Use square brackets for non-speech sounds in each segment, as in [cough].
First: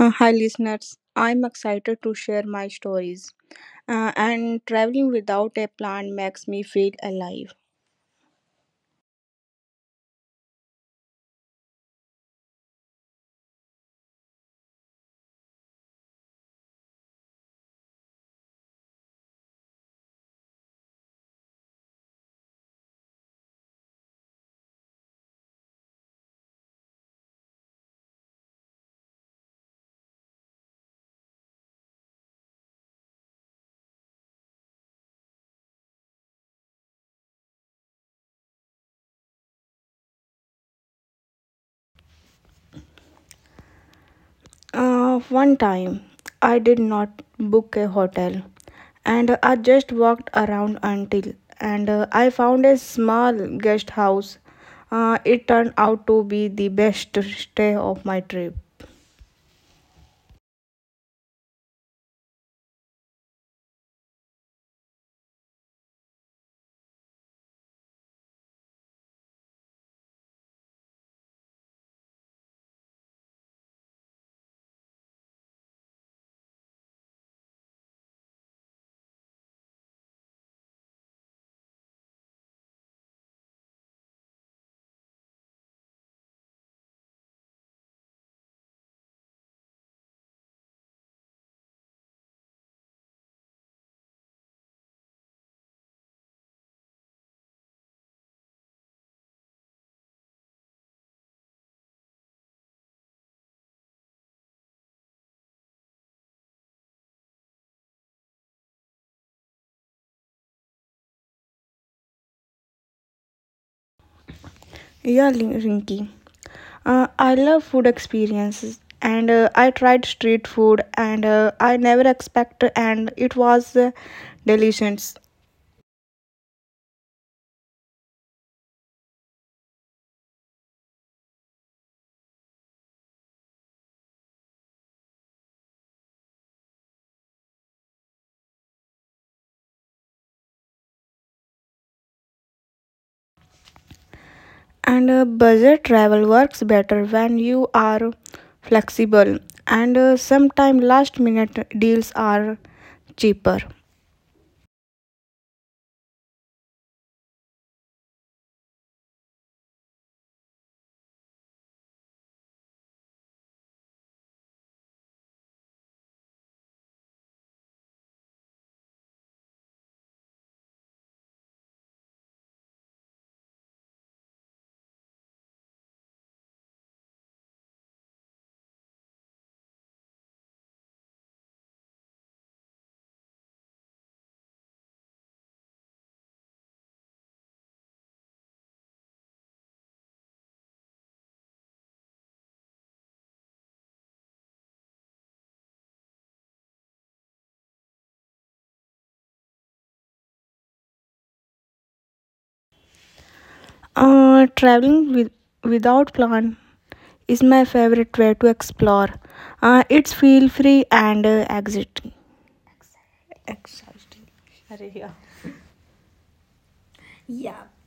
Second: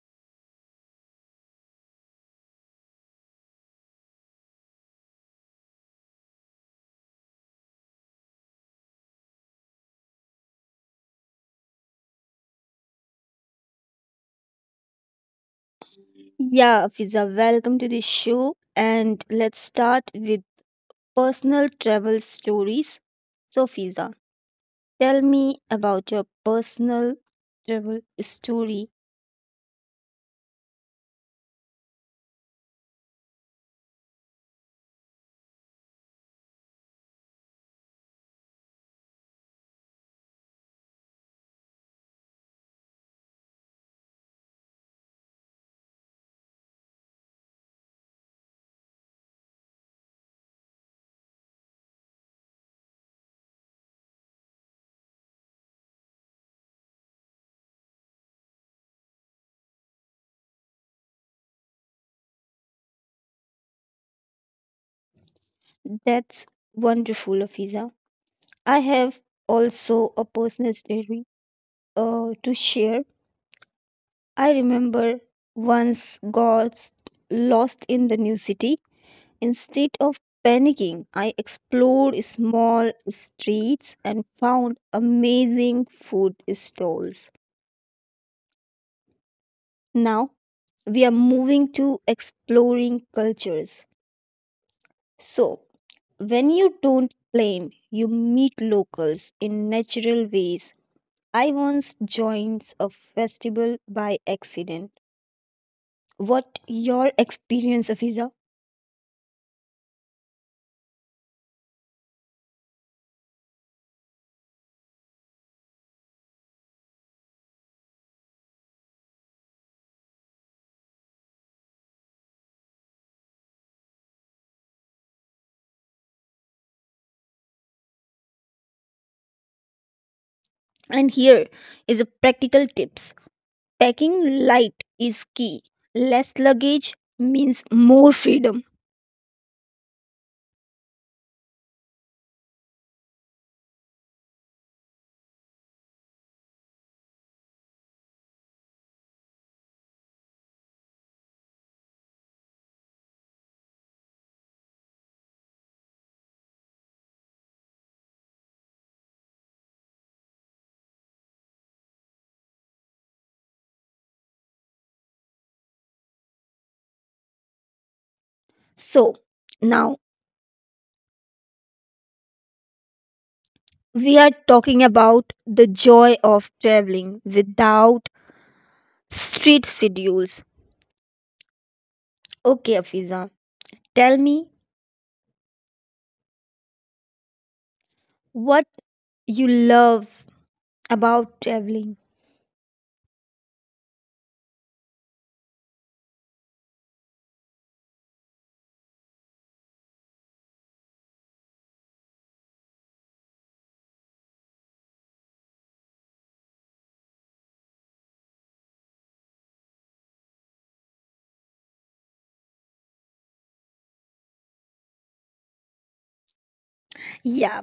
Hi listeners. I'm excited to share my stories. And traveling without a plan makes me feel alive. Yeah, Fiza, welcome to the show. And let's start with personal travel stories. So, Fiza, tell me about your personal travel story. One time, I did not book a hotel and I just walked around until and I found a small guest house. It turned out to be the best stay of my trip. That's wonderful, Fiza. I have also a personal story to share. I remember once got lost in the new city. Instead of panicking, I explored small streets and found amazing food stalls. Now we are moving to exploring cultures. So, when you don't plan, you meet locals in natural ways. I once joined a festival by accident. What your experience, Afiza? Yeah, Rinki. I love food experiences, and I tried street food, and I never expect, and it was delicious. And here is a practical tips. Packing light is key. Less luggage means more freedom. And Budget travel works better when you are flexible, and sometimes last minute deals are cheaper. So, now we are talking about the joy of traveling without street schedules. Okay, Afiza, tell me what you love about traveling. Traveling without plan is my favorite way to explore. It's feel free and exciting. Yeah,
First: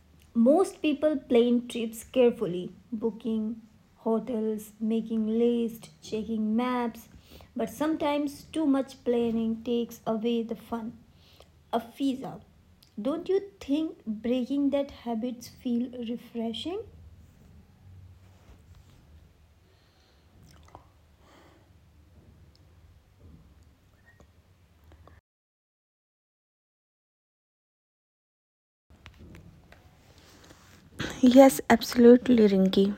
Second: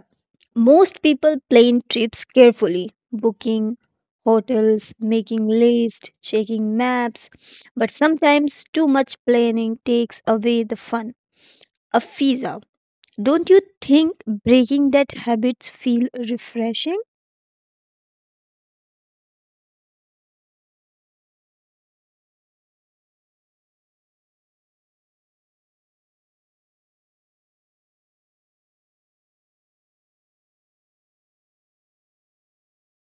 most people plan trips carefully, booking hotels, making lists, checking maps, but sometimes too much planning takes away the fun. Afiza, don't you think breaking that habits feel refreshing? Yes, absolutely, Rinki.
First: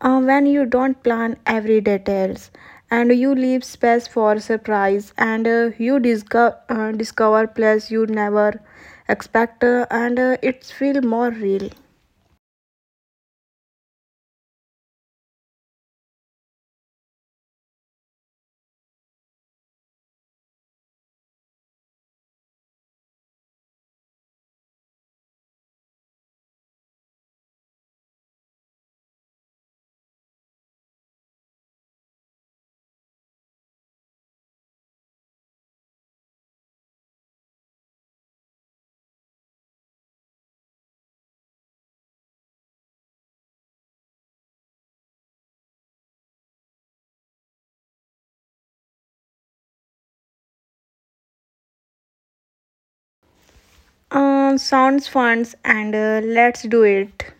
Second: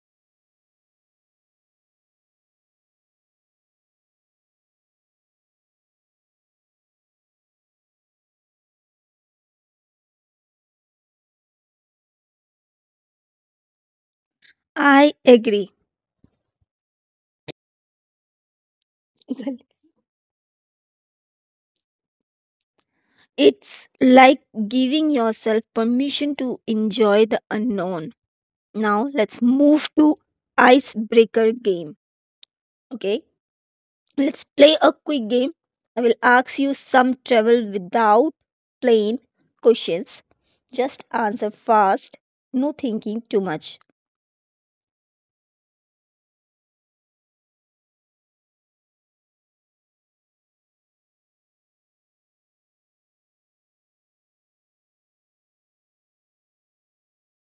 When you don't plan every details and you leave space for surprise and you discover place you never expect and it's feel more real. I agree. [laughs] It's like giving yourself permission to enjoy the unknown. Now let's move to icebreaker game. Okay? Let's play a quick game. I will ask you some travel without plain questions. Just answer fast, no thinking too much. Sounds fun and let's do it.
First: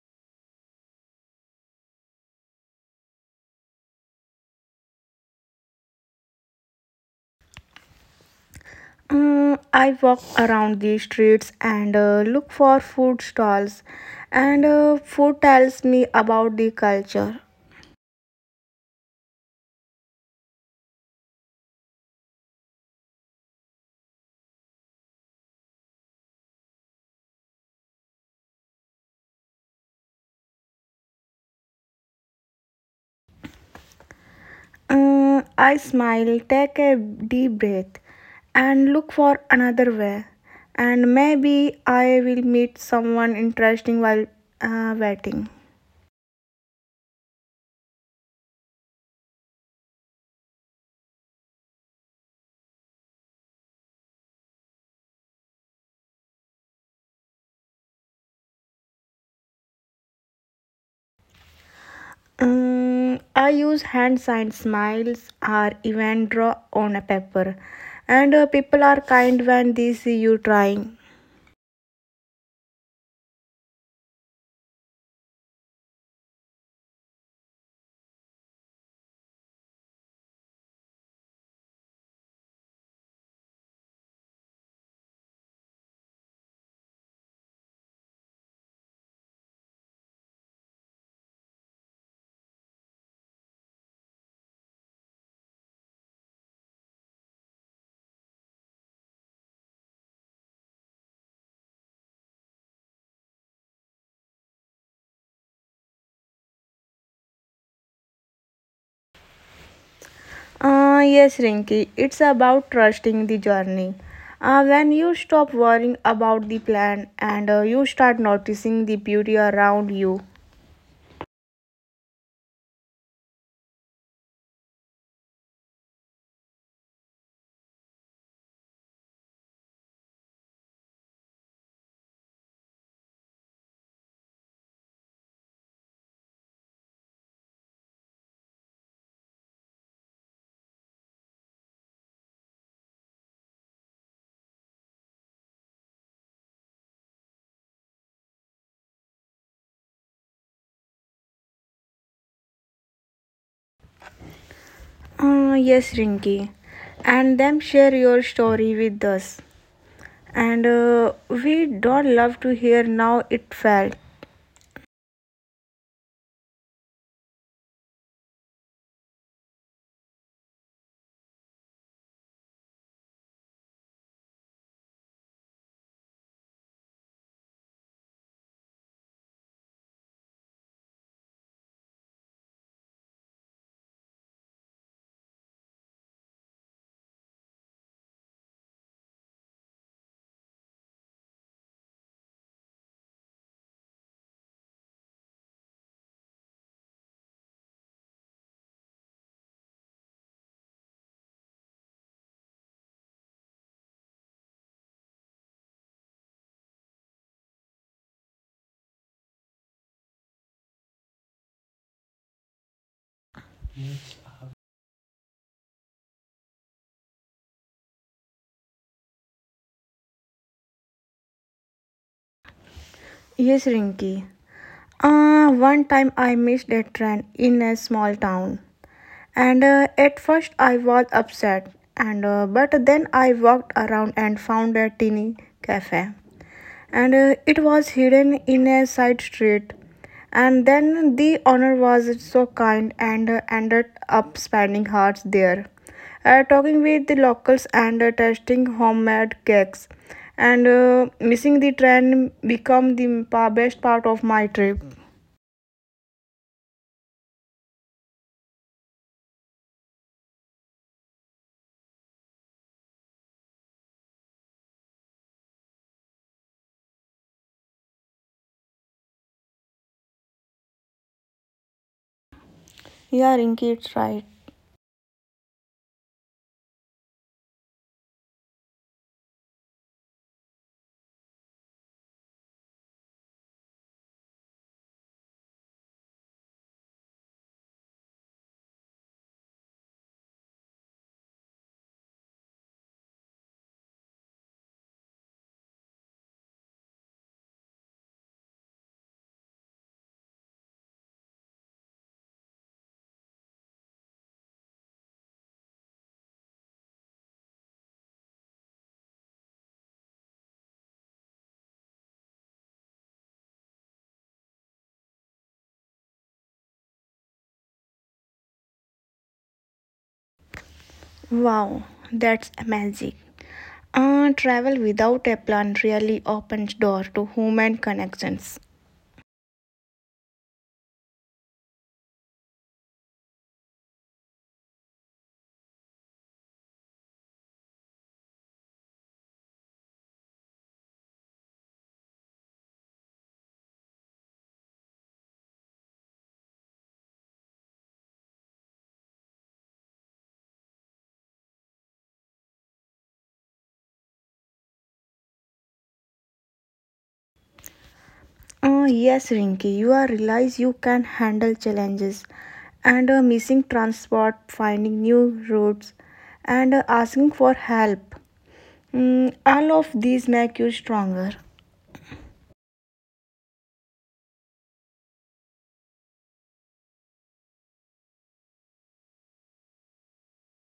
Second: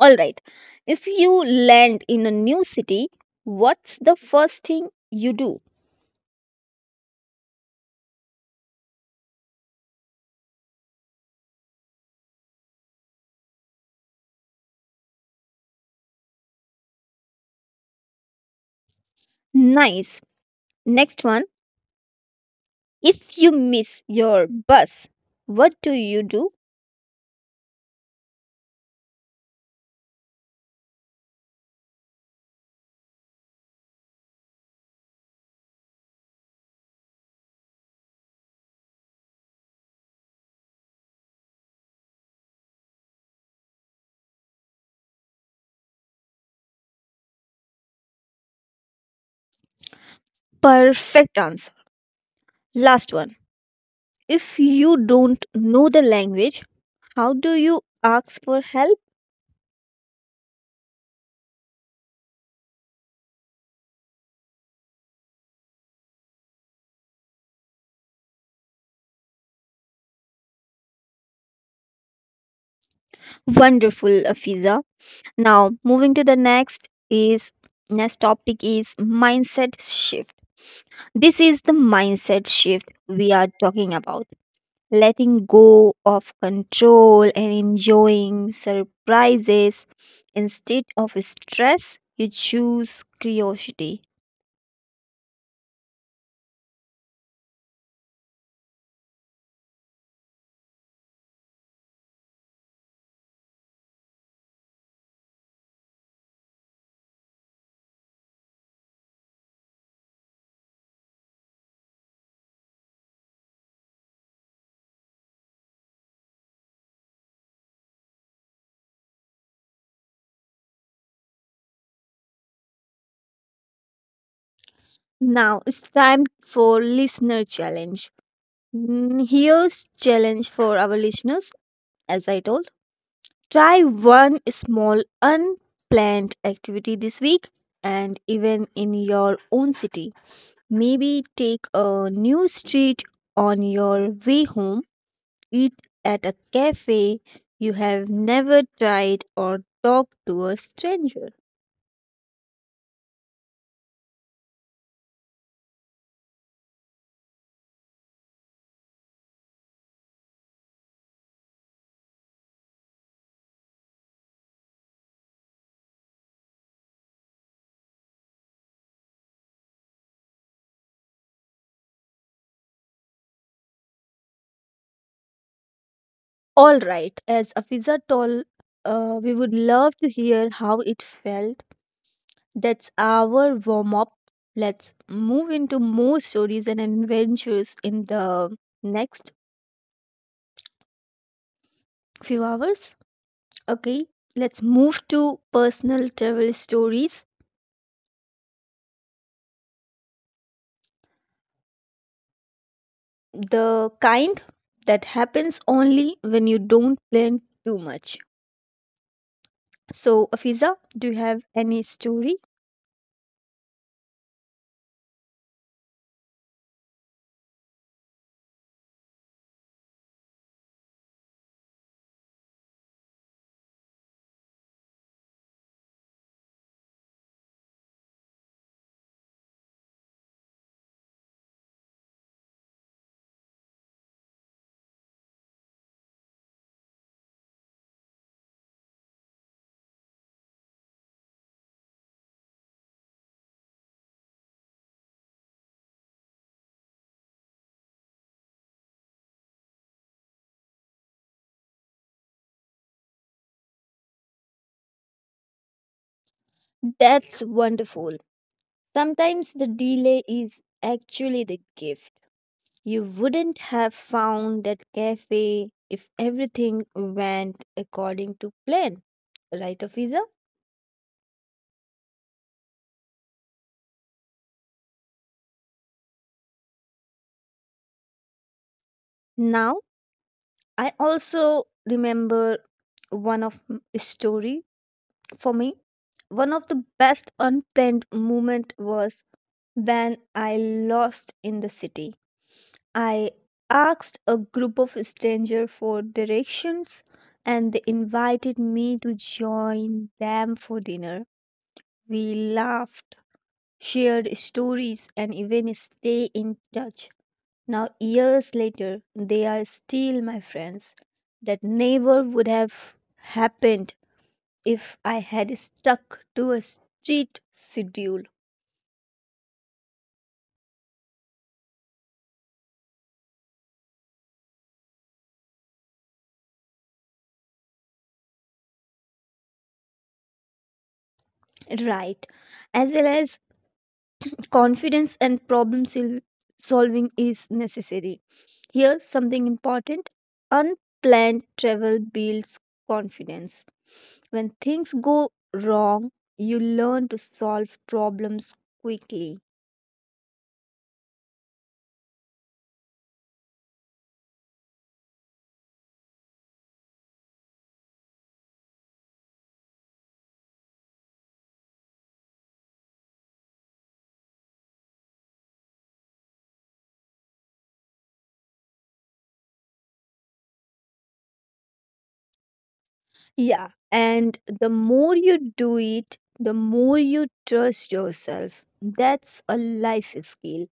All right. If you land in a new city, what's the first thing you do? Uh, I walk around the streets and look for food stalls and food tells me about the culture. Nice. Next one. If you miss your bus, what do you do? I smile, take a deep breath, and look for another way. And maybe I will meet someone interesting while waiting. Perfect answer. Last one. If you don't know the language, how do you ask for help? I use hand sign smiles or even draw on a paper. And People are kind when they see you trying. Wonderful, Afiza. Now, moving to the next is next topic is mindset shift. This is the mindset shift we are talking about letting go of control and enjoying surprises instead of stress you choose curiosity. Yes, Rinky, it's about trusting the journey. When you stop worrying about the plan and you start noticing the beauty around you. Now it's time for listener challenge. Mm, here's challenge for our listeners, as I told, try one small unplanned activity this week, and even in your own city. Maybe take a new street on your way home, eat at a cafe you have never tried, or talk to a stranger. Yes, Rinki. And then share your story with us. And We don't love to hear now it fell. All right, as Afiza told, we would love to hear how it felt. That's our warm up. Let's move into more stories and adventures in the next few hours. Okay, let's move to personal travel stories, the kind that happens only when you don't plan too much. So, Afiza, do you have any story? Yes, Rinki. One time I missed a train in a small town. And At first I was upset. And But then I walked around and found a tiny cafe, and it was hidden in a side street. And then the owner was so kind and ended up spending hours there, talking with the locals and tasting homemade cakes. And Missing the train become the best part of my trip. That's wonderful. Sometimes the delay is actually the gift. You wouldn't have found that cafe if everything went according to plan, right, Afiza? Yeah, Rinky, it's right. Now, I also remember story for me. One of the best unplanned moment was when I lost in the city. I asked a group of strangers for directions and they invited me to join them for dinner. We laughed, shared stories, and even stay in touch. Now, years later, they are still my friends. That never would have happened if I had stuck to a strict schedule. Wow, that's amazing. Travel without a plan really opens door to human connections. Right. As well as confidence and solving is necessary. Here, something important: unplanned travel builds confidence. When things go wrong, you learn to solve problems quickly. Yes, Rinki, you are realize you can handle challenges and missing transport, finding new routes, and asking for help. Mm, all of these make you stronger. Yeah, and the more you do it, the more you trust yourself. That's a life skill,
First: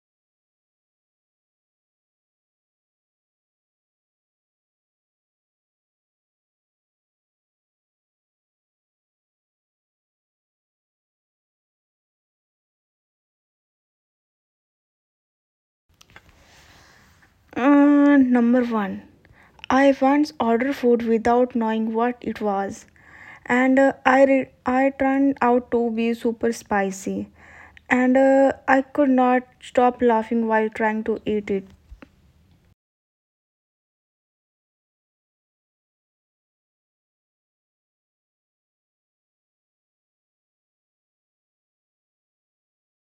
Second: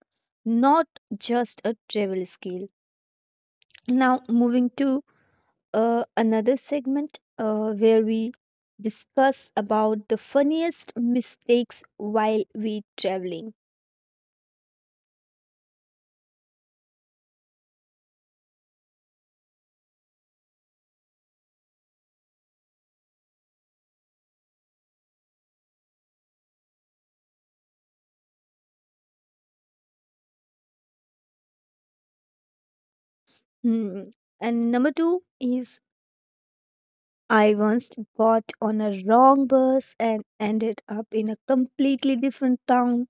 not just a travel skill. Now, moving to another segment where we discuss about the funniest mistakes while we traveling. Number one, I once ordered food without knowing what it was, and I turned out to be super spicy, and I could not stop laughing while trying to eat it. Hmm. And number two is I once got on a wrong bus and ended up in a completely different town.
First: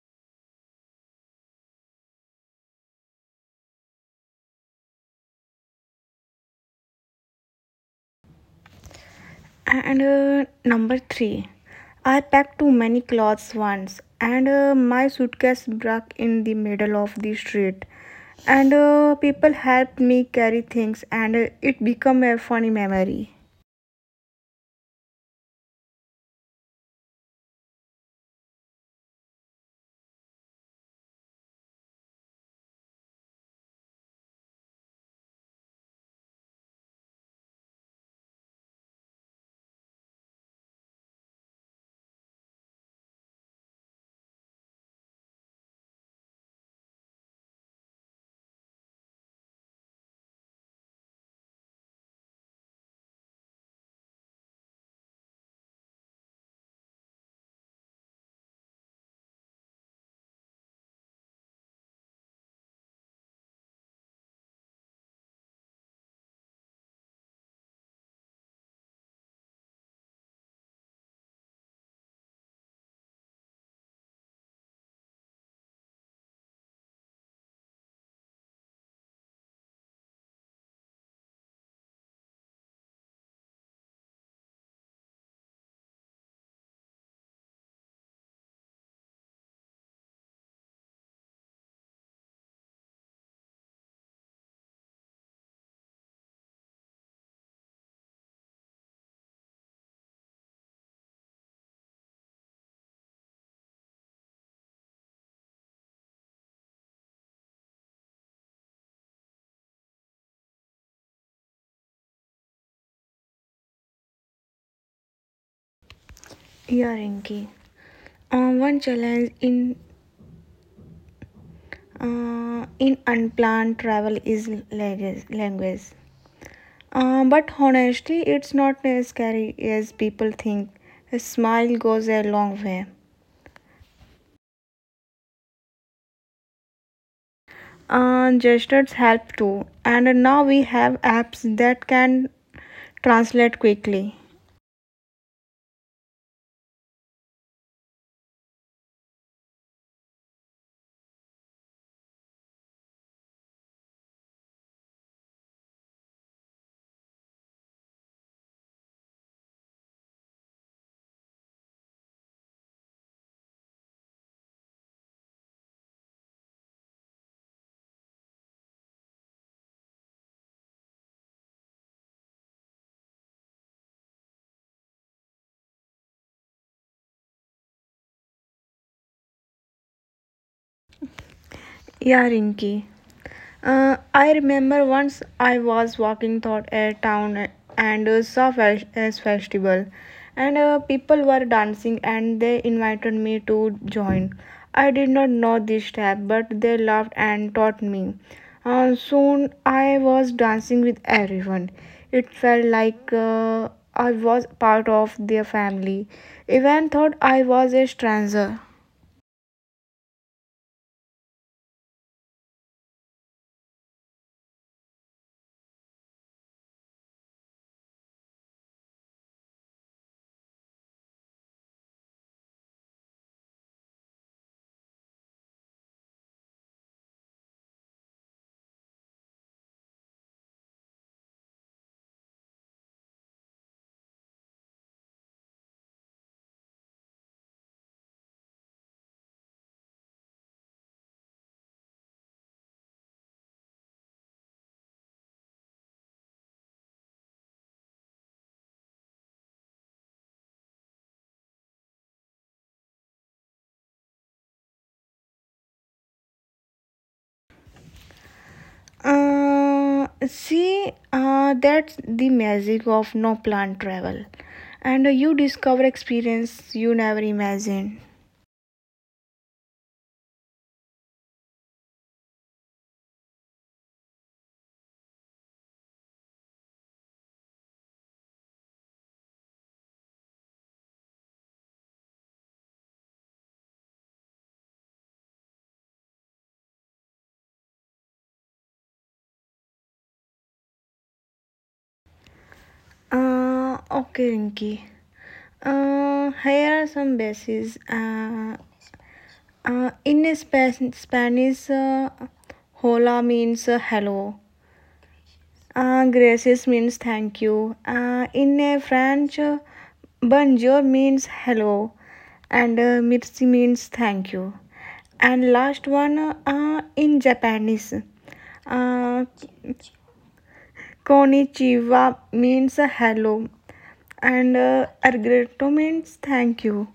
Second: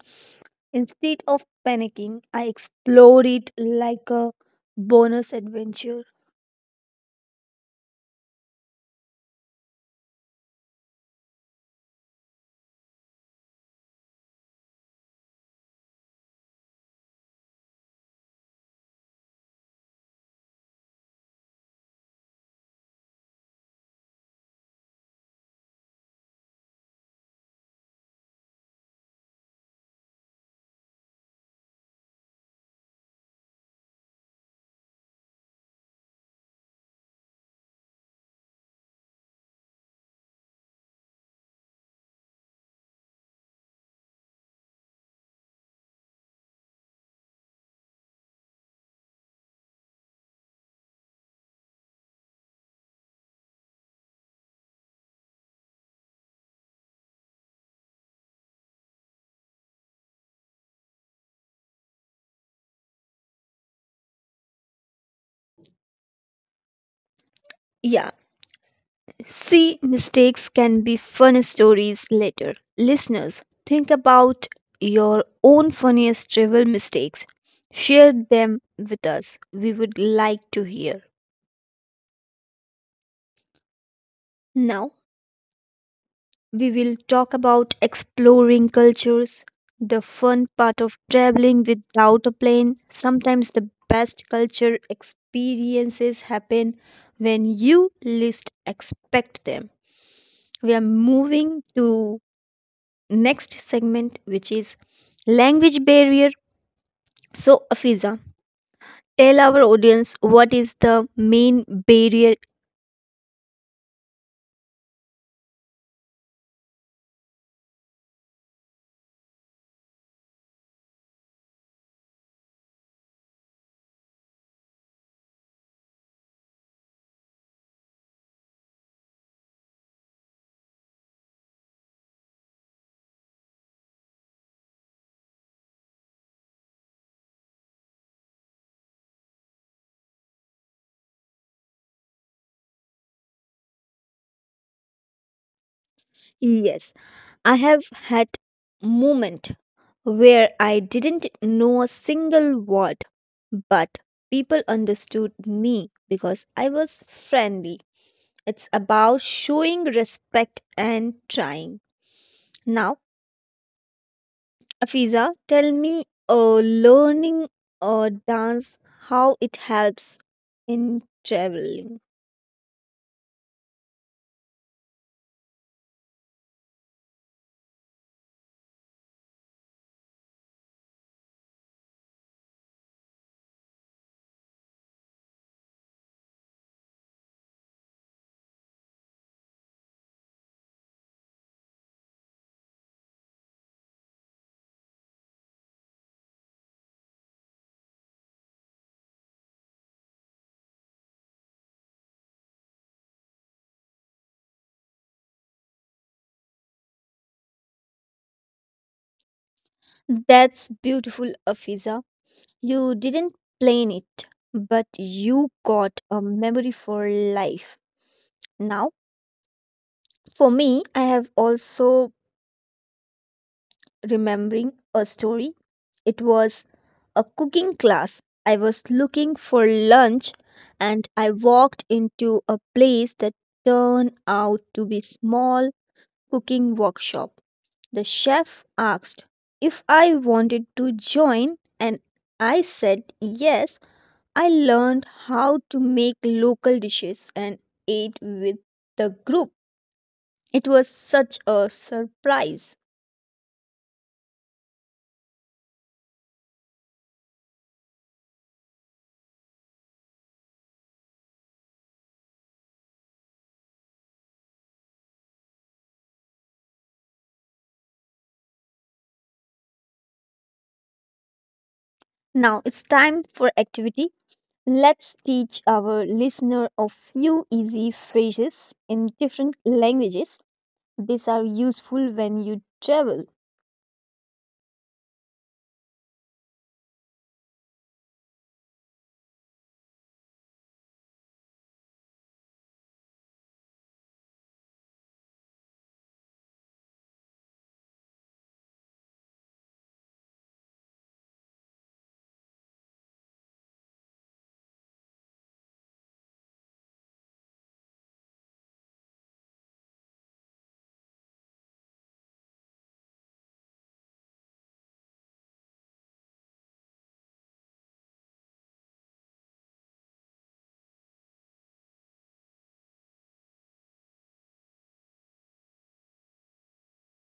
Instead of panicking, I explored it like a bonus adventure. And Number three, I packed too many clothes once, and my suitcase broke in the middle of the street. And people helped me carry things, and it became a funny memory. Yeah, see, mistakes can be fun stories later. Listeners, think about your own funniest travel mistakes. Share them with us. We would like to hear. Now, we will talk about exploring cultures, the fun part of traveling without a plane. Sometimes the best culture experiences happen when you least expect them. We are moving to next segment, which is language barrier. So, Afiza, tell our audience what is the main barrier. Yeah, Rinki. One challenge in in unplanned travel is language. But honestly, it's not as scary as people think. A smile goes a long way. Gestures help too and now we have apps that can translate quickly. Yes, I have had moment where I didn't know a single word, but people understood me because I was friendly. It's about showing respect and trying. Now, Afiza, tell me uh, learning dance, how it helps in traveling. Yeah, Rinki. I remember once I was walking through a town and saw a festival, and people were dancing and they invited me to join. I did not know this step, but they laughed and taught me. Soon I was dancing with everyone. It felt like I was part of their family, even thought I was a stranger. That's beautiful, Afiza. You didn't plan it, but you got a memory for life. Now, for me, I have also remembering a story. It was a cooking class. I was looking for lunch and I walked into a place that turned out to be small cooking workshop. The chef asked if I wanted to join, and I said yes. I learned how to make local dishes and ate with the group. It was such a surprise. See, that's the magic of no plan travel, and you discover experience you never imagined. Now it's time for activity. Let's teach our listener a few easy phrases in different languages. These are useful when you travel. Okay, Rinki. Here are some bases. In Spanish, hola means hello. Gracias means thank you. In a French, bonjour means hello, and merci means thank you. And last one in Japanese, uh, konnichiwa means hello, and arigato means thank you.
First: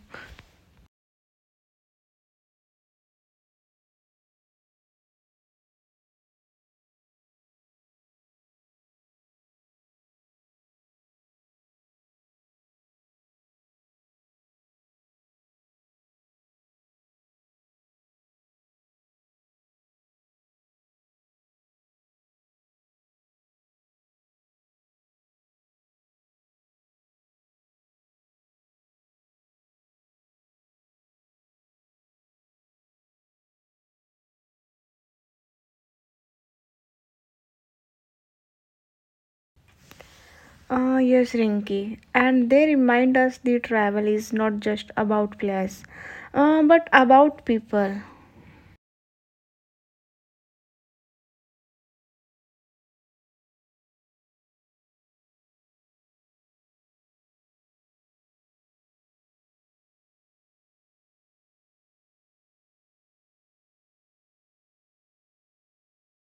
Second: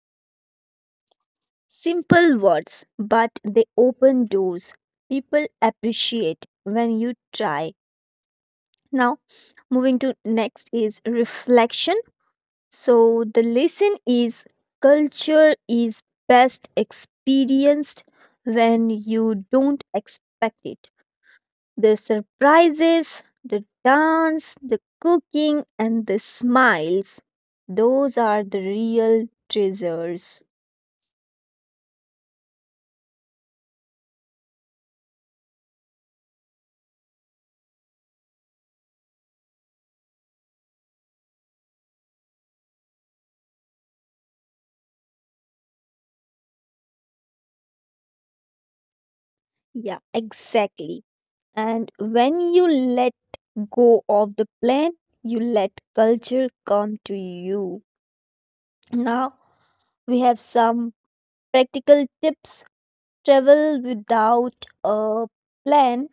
Simple words, but they open doors. People appreciate when you try. Now, moving to next is reflection. So, the lesson is culture is best experienced when you don't expect it. The surprises, the dance, the cooking, and the smiles, those are the real treasures. Yes, Rinki. And they remind us the travel is not just about place, but about people. Yeah, exactly. And when you let go off the plan, you let culture come to you. Now we have some practical tips. Travel without a plan.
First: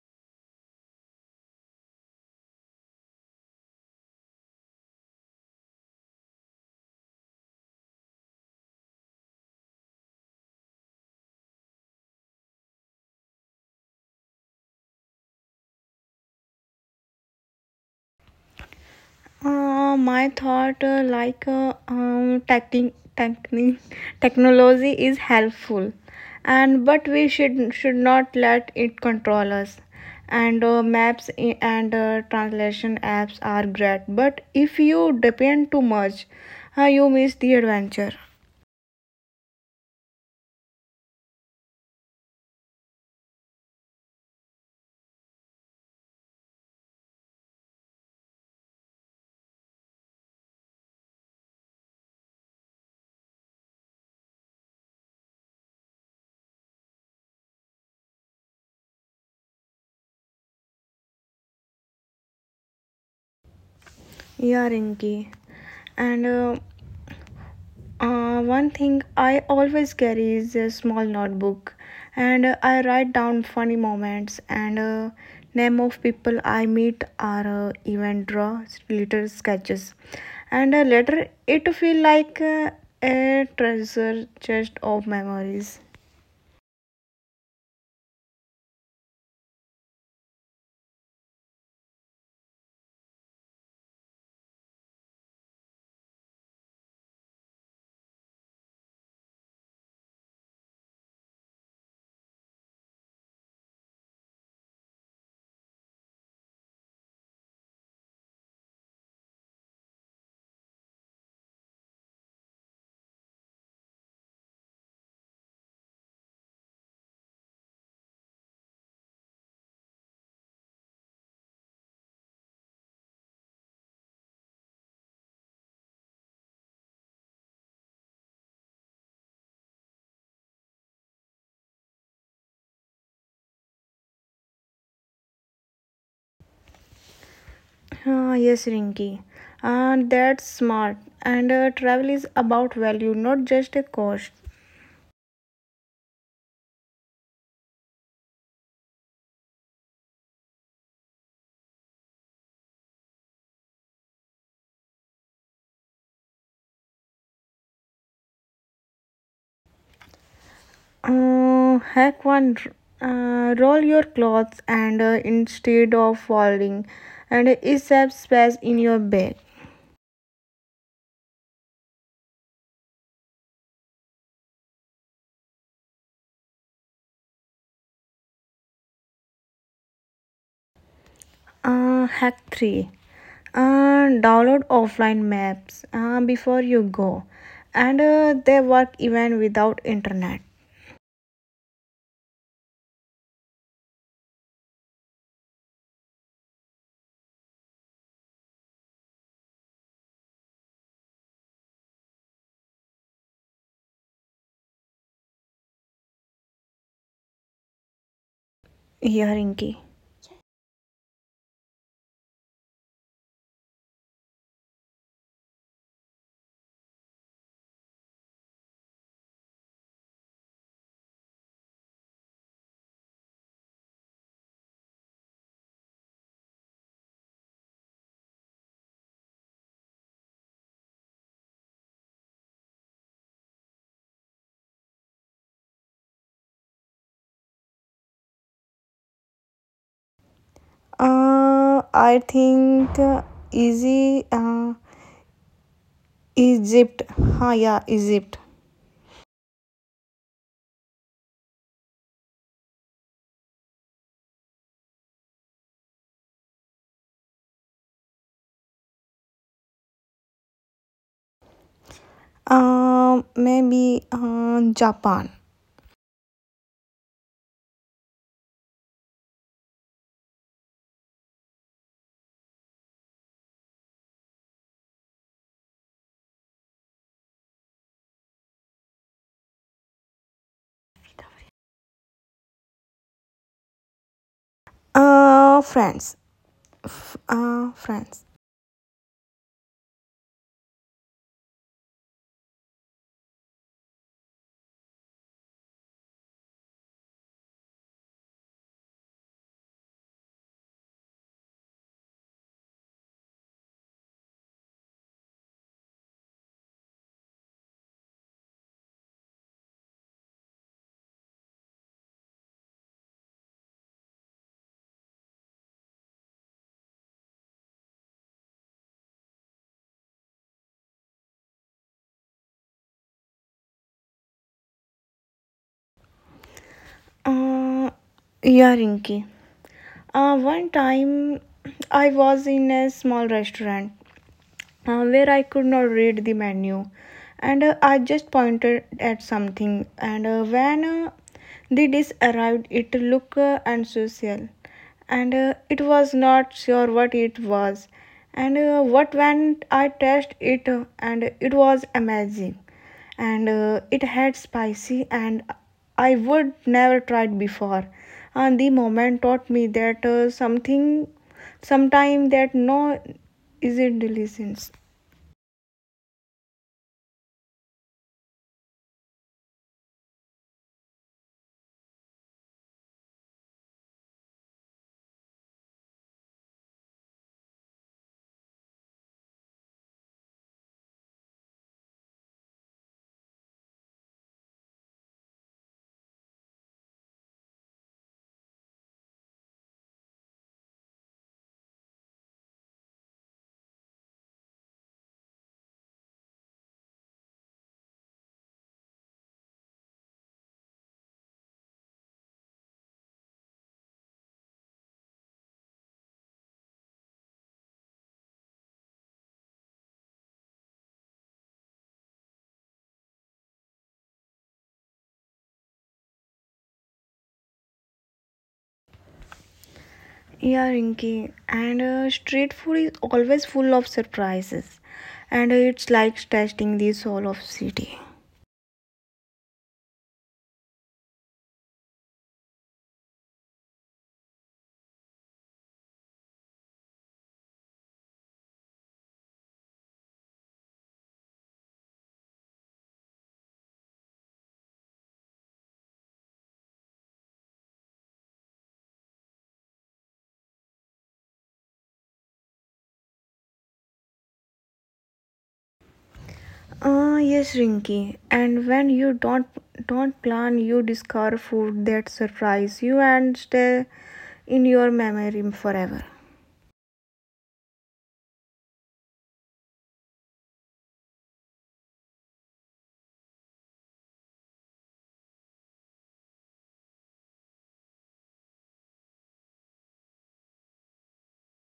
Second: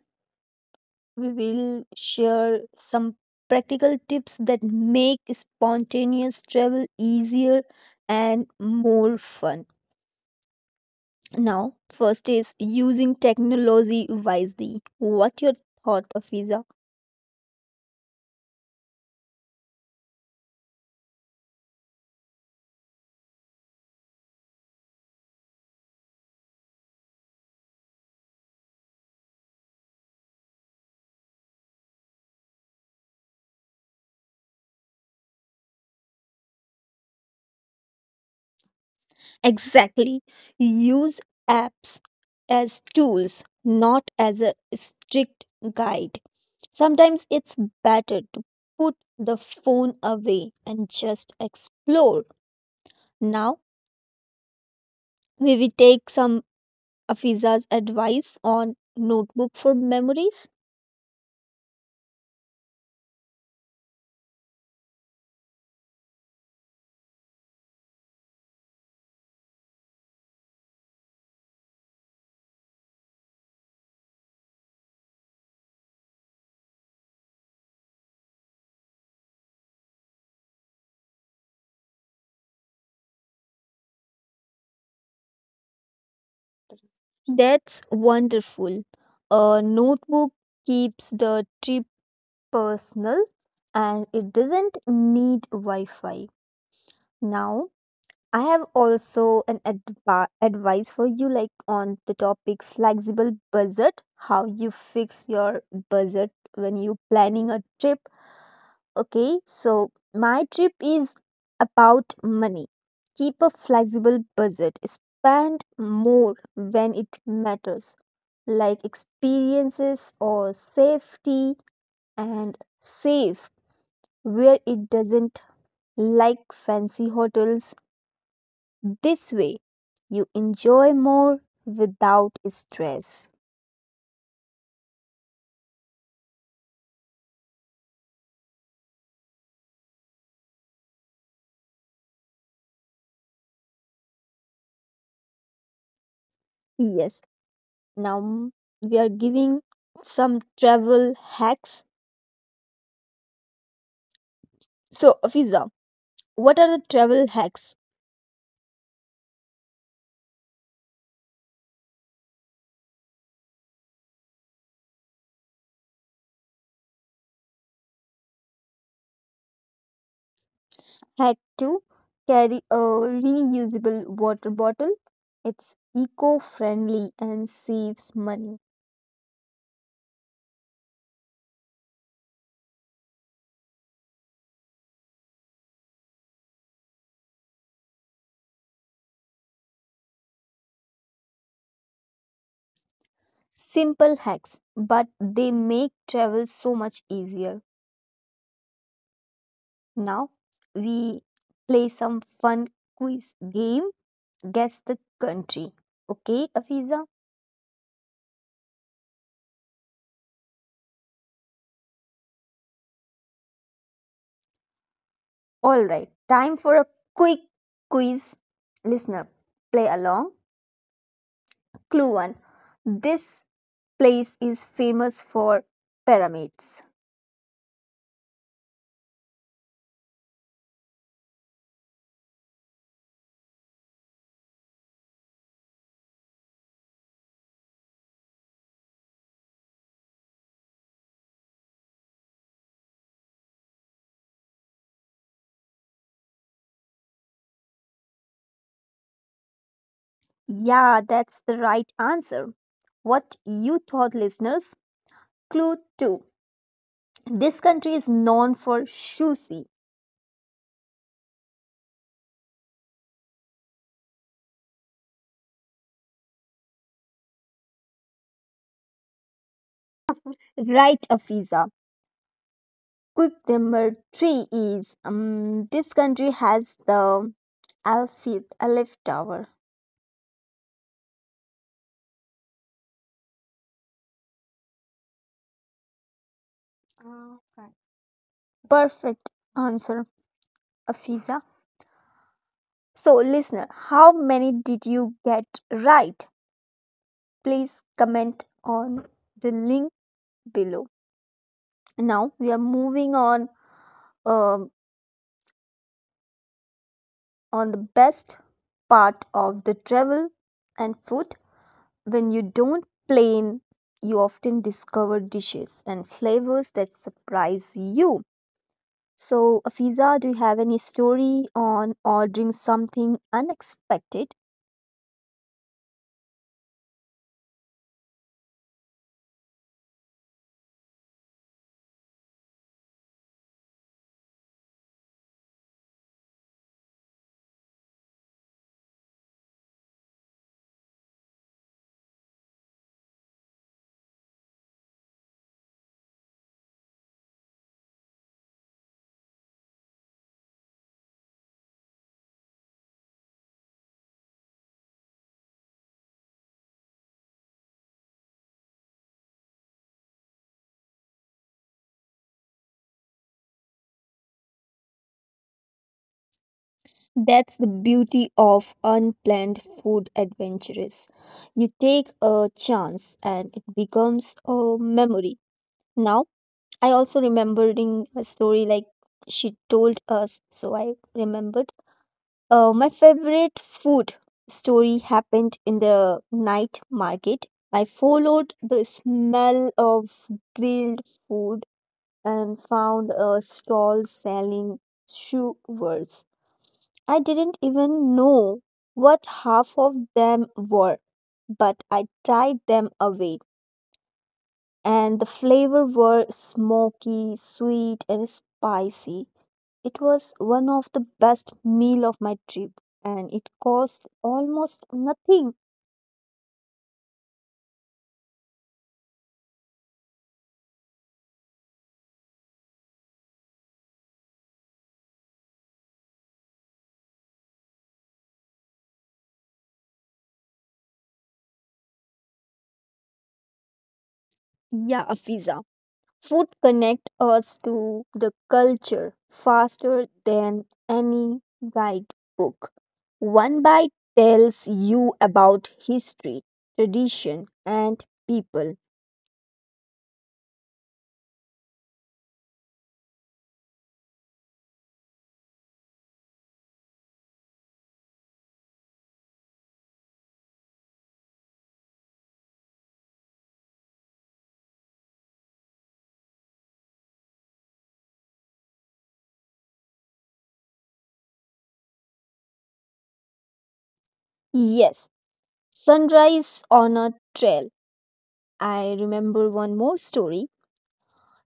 We will share some practical tips that make spontaneous travel easier and more fun. Now, first is using technology wisely. What your thought, Afiza? My thought like techni- techni- technology is helpful and but we should not let it control us and maps and translation apps are great but if you depend too much, you miss the adventure. Exactly. Use apps as tools, not as a strict guide. Sometimes it's better to put the phone away and just explore. Now, we will take some Afiza's advice on notebook for memories. Yeah, Rinki. And One thing I always carry is a small notebook, and I write down funny moments and name of people I meet or even draw little sketches. And Later, it feel like a treasure chest of memories. That's wonderful. A notebook keeps the trip personal and it doesn't need Wi Fi. Now, I have also an advice for you, like on the topic flexible budget, how you fix your budget when you planning a trip. Okay, so my trip is about money. Keep a flexible budget, spend more when it matters, like experiences or safety, and save where it doesn't, like fancy hotels. This way, you enjoy more without stress. Ah yes, Rinky. Ah, that's smart. And Travel is about value, not just a cost. Yes, now, mm, we are giving some travel hacks. So, Fiza, what are the travel hacks? Hack one, roll your clothes and instead of folding and is a space in your bag. Hack 2, carry a reusable water bottle. It's eco friendly and saves money. Hack 3, uh, download offline maps before you go and they work even without internet. Simple hacks, but they make travel so much easier. Now, we play some fun quiz game, guess the country. Okay, Afiza? Hearing Rinki. Alright, time for a quick quiz. Listener, play along. Clue 1: this place is famous for pyramids. I think, easy, Egypt. Ha yeah Egypt. Yeah, that's the right answer. What you thought, listeners? Clue 2: this country is known for sushi. Maybe Japan. Right, Afiza. Quick number 3 is this country has the Alfie Alif Tower. France. France. Perfect answer, Afiza. So, listener, how many did you get right? Please comment on the link below. Now we are moving on, um, on the best part of the travel and food. When you don't plan, you often discover dishes and flavors that surprise you. So, Afiza, do you have any story on ordering something unexpected? Uh, yeah, Rinki. One time I was in a small restaurant, where I could not read the menu. And I just pointed at something. And when the dish arrived, it looked unsocial. And It was not sure what it was. And what when I tasted it, and it was amazing. And It had spicy, and I would never tried before. And the moment taught me that sometime that no, is it delicious. That's the beauty of unplanned food adventures. You take a chance and it becomes a memory. Now, I also remembering a story like she told us, so I remembered. My favorite food story happened in the night market. I followed the smell of grilled food and found a stall selling shoe. I didn't even know what half of them were, but I tried them away, and the flavor were smoky, sweet, and spicy. It was one of the best meal of my trip, and it cost almost nothing. Yeah, Rinky, and street food is always full of surprises, and it's like testing the soul of city. Yeah, a pizza. Food connect us to the culture faster than any guidebook. One bite tells you about history, tradition, and people. Ah, yes, Rinky, and when you don't plan, you discover food that surprise you and stay in your memory forever. Yes, sunrise on a trail. I remember one more story.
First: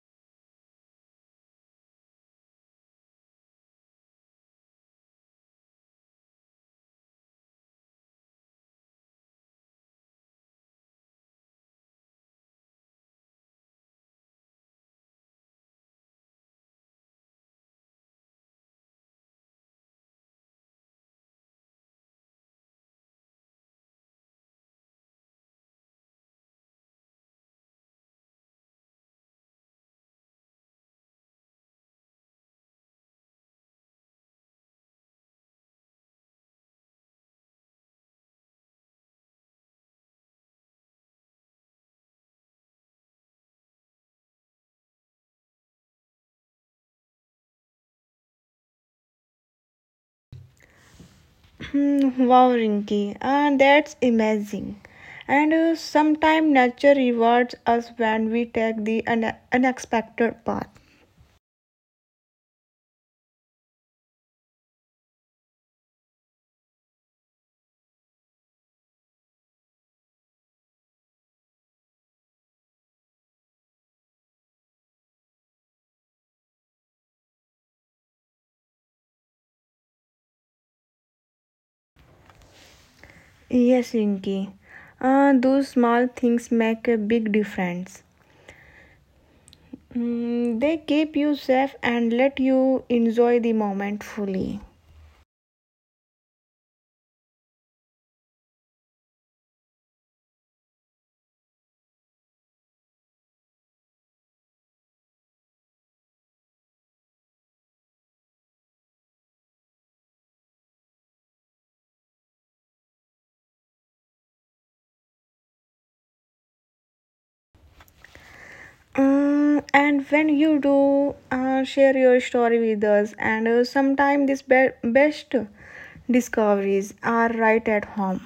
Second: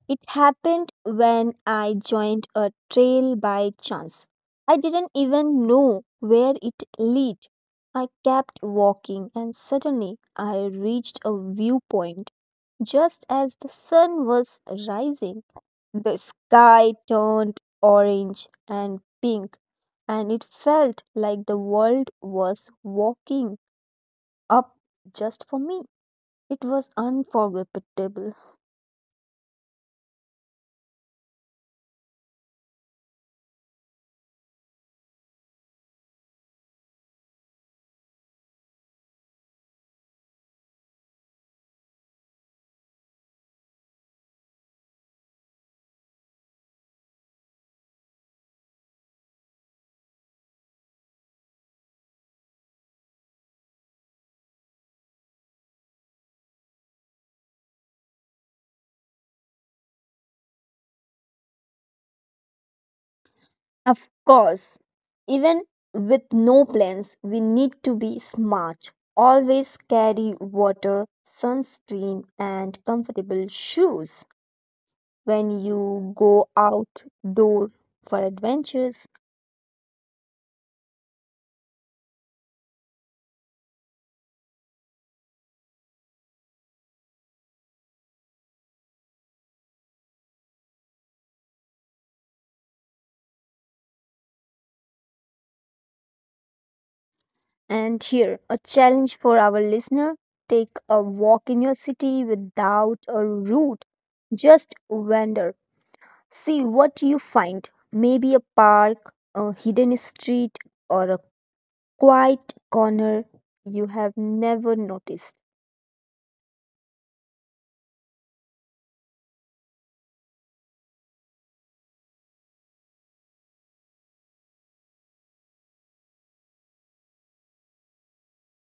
It happened when I joined a trail by chance. I didn't even know where it led. I kept walking and suddenly I reached a viewpoint just as the sun was rising. The sky turned orange and pink, and it felt like the world was walking up just for me. It was unforgettable. Hmm, wow, Rinky, ah, that's amazing. And sometimes nature rewards us when we take the unexpected path. Of course, even with no plans, we need to be smart. Always carry water, sunscreen, and comfortable shoes when you go outdoor for adventures. Yes, Rinki. Those small things make a big difference. Mm, they keep you safe and let you enjoy the moment fully. And here, a challenge for our listener: take a walk in your city without a route. Just wander. See what you find. Maybe a park, a hidden street, or a quiet corner you have never noticed. Mm, and when you do, share your story with us. And sometimes these best discoveries are right at home.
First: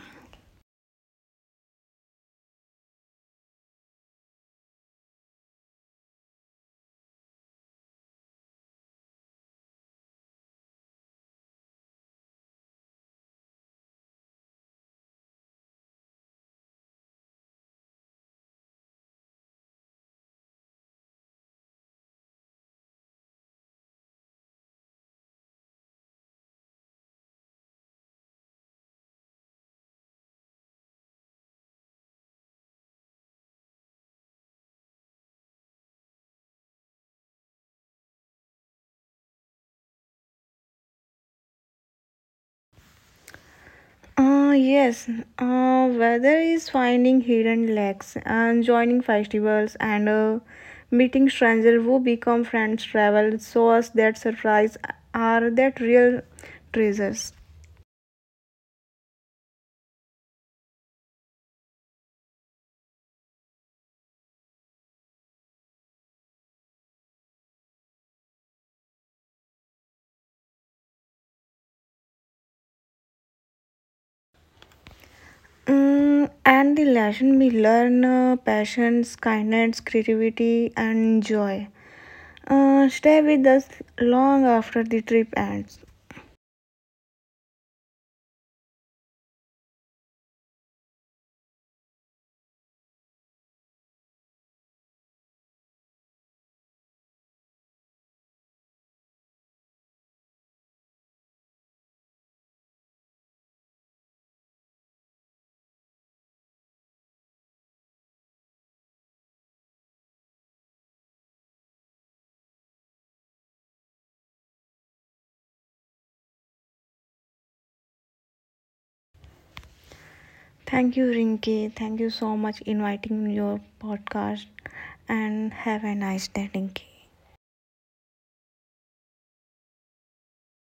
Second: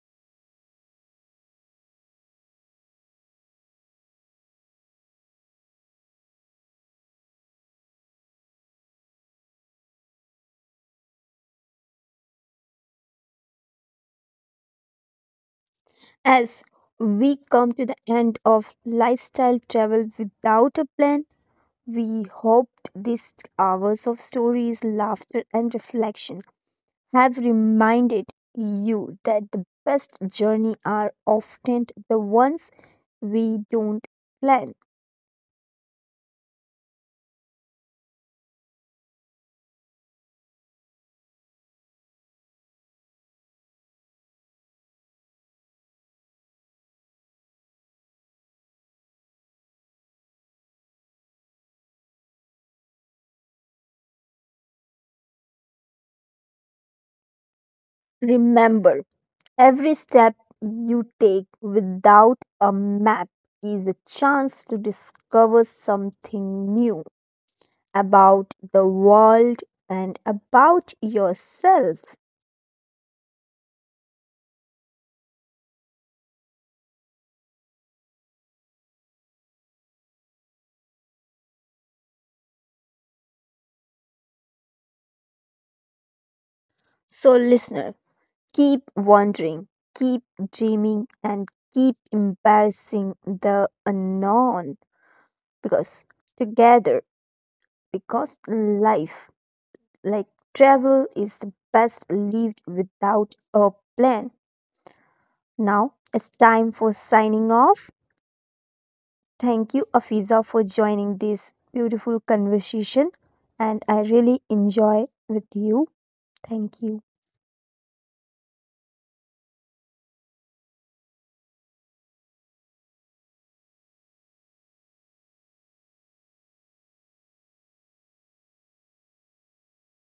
As we come to the end of lifestyle travel without a plan, we hoped these hours of stories, laughter, and reflection have reminded you that the best journey are often the ones we don't plan. Yes, weather is finding hidden lacks and joining festivals and meeting strangers who become friends, travel, shows that surprise are that real treasures. Remember, every step you take without a map is a chance to discover something new about the world and about yourself. Mm, and the lesson we learn passions, kindness, creativity, and joy. Stay with us long after the trip ends. So, listener, keep wondering, keep dreaming, and keep embarrassing the unknown, because together, because life like travel is the best lived without a plan. Now it's time for signing off. Thank you, Afiza, for joining this beautiful conversation, and I really enjoy with you. Thank you. Thank you, Rinki. Thank you so much inviting your podcast and have a nice day, Rinki.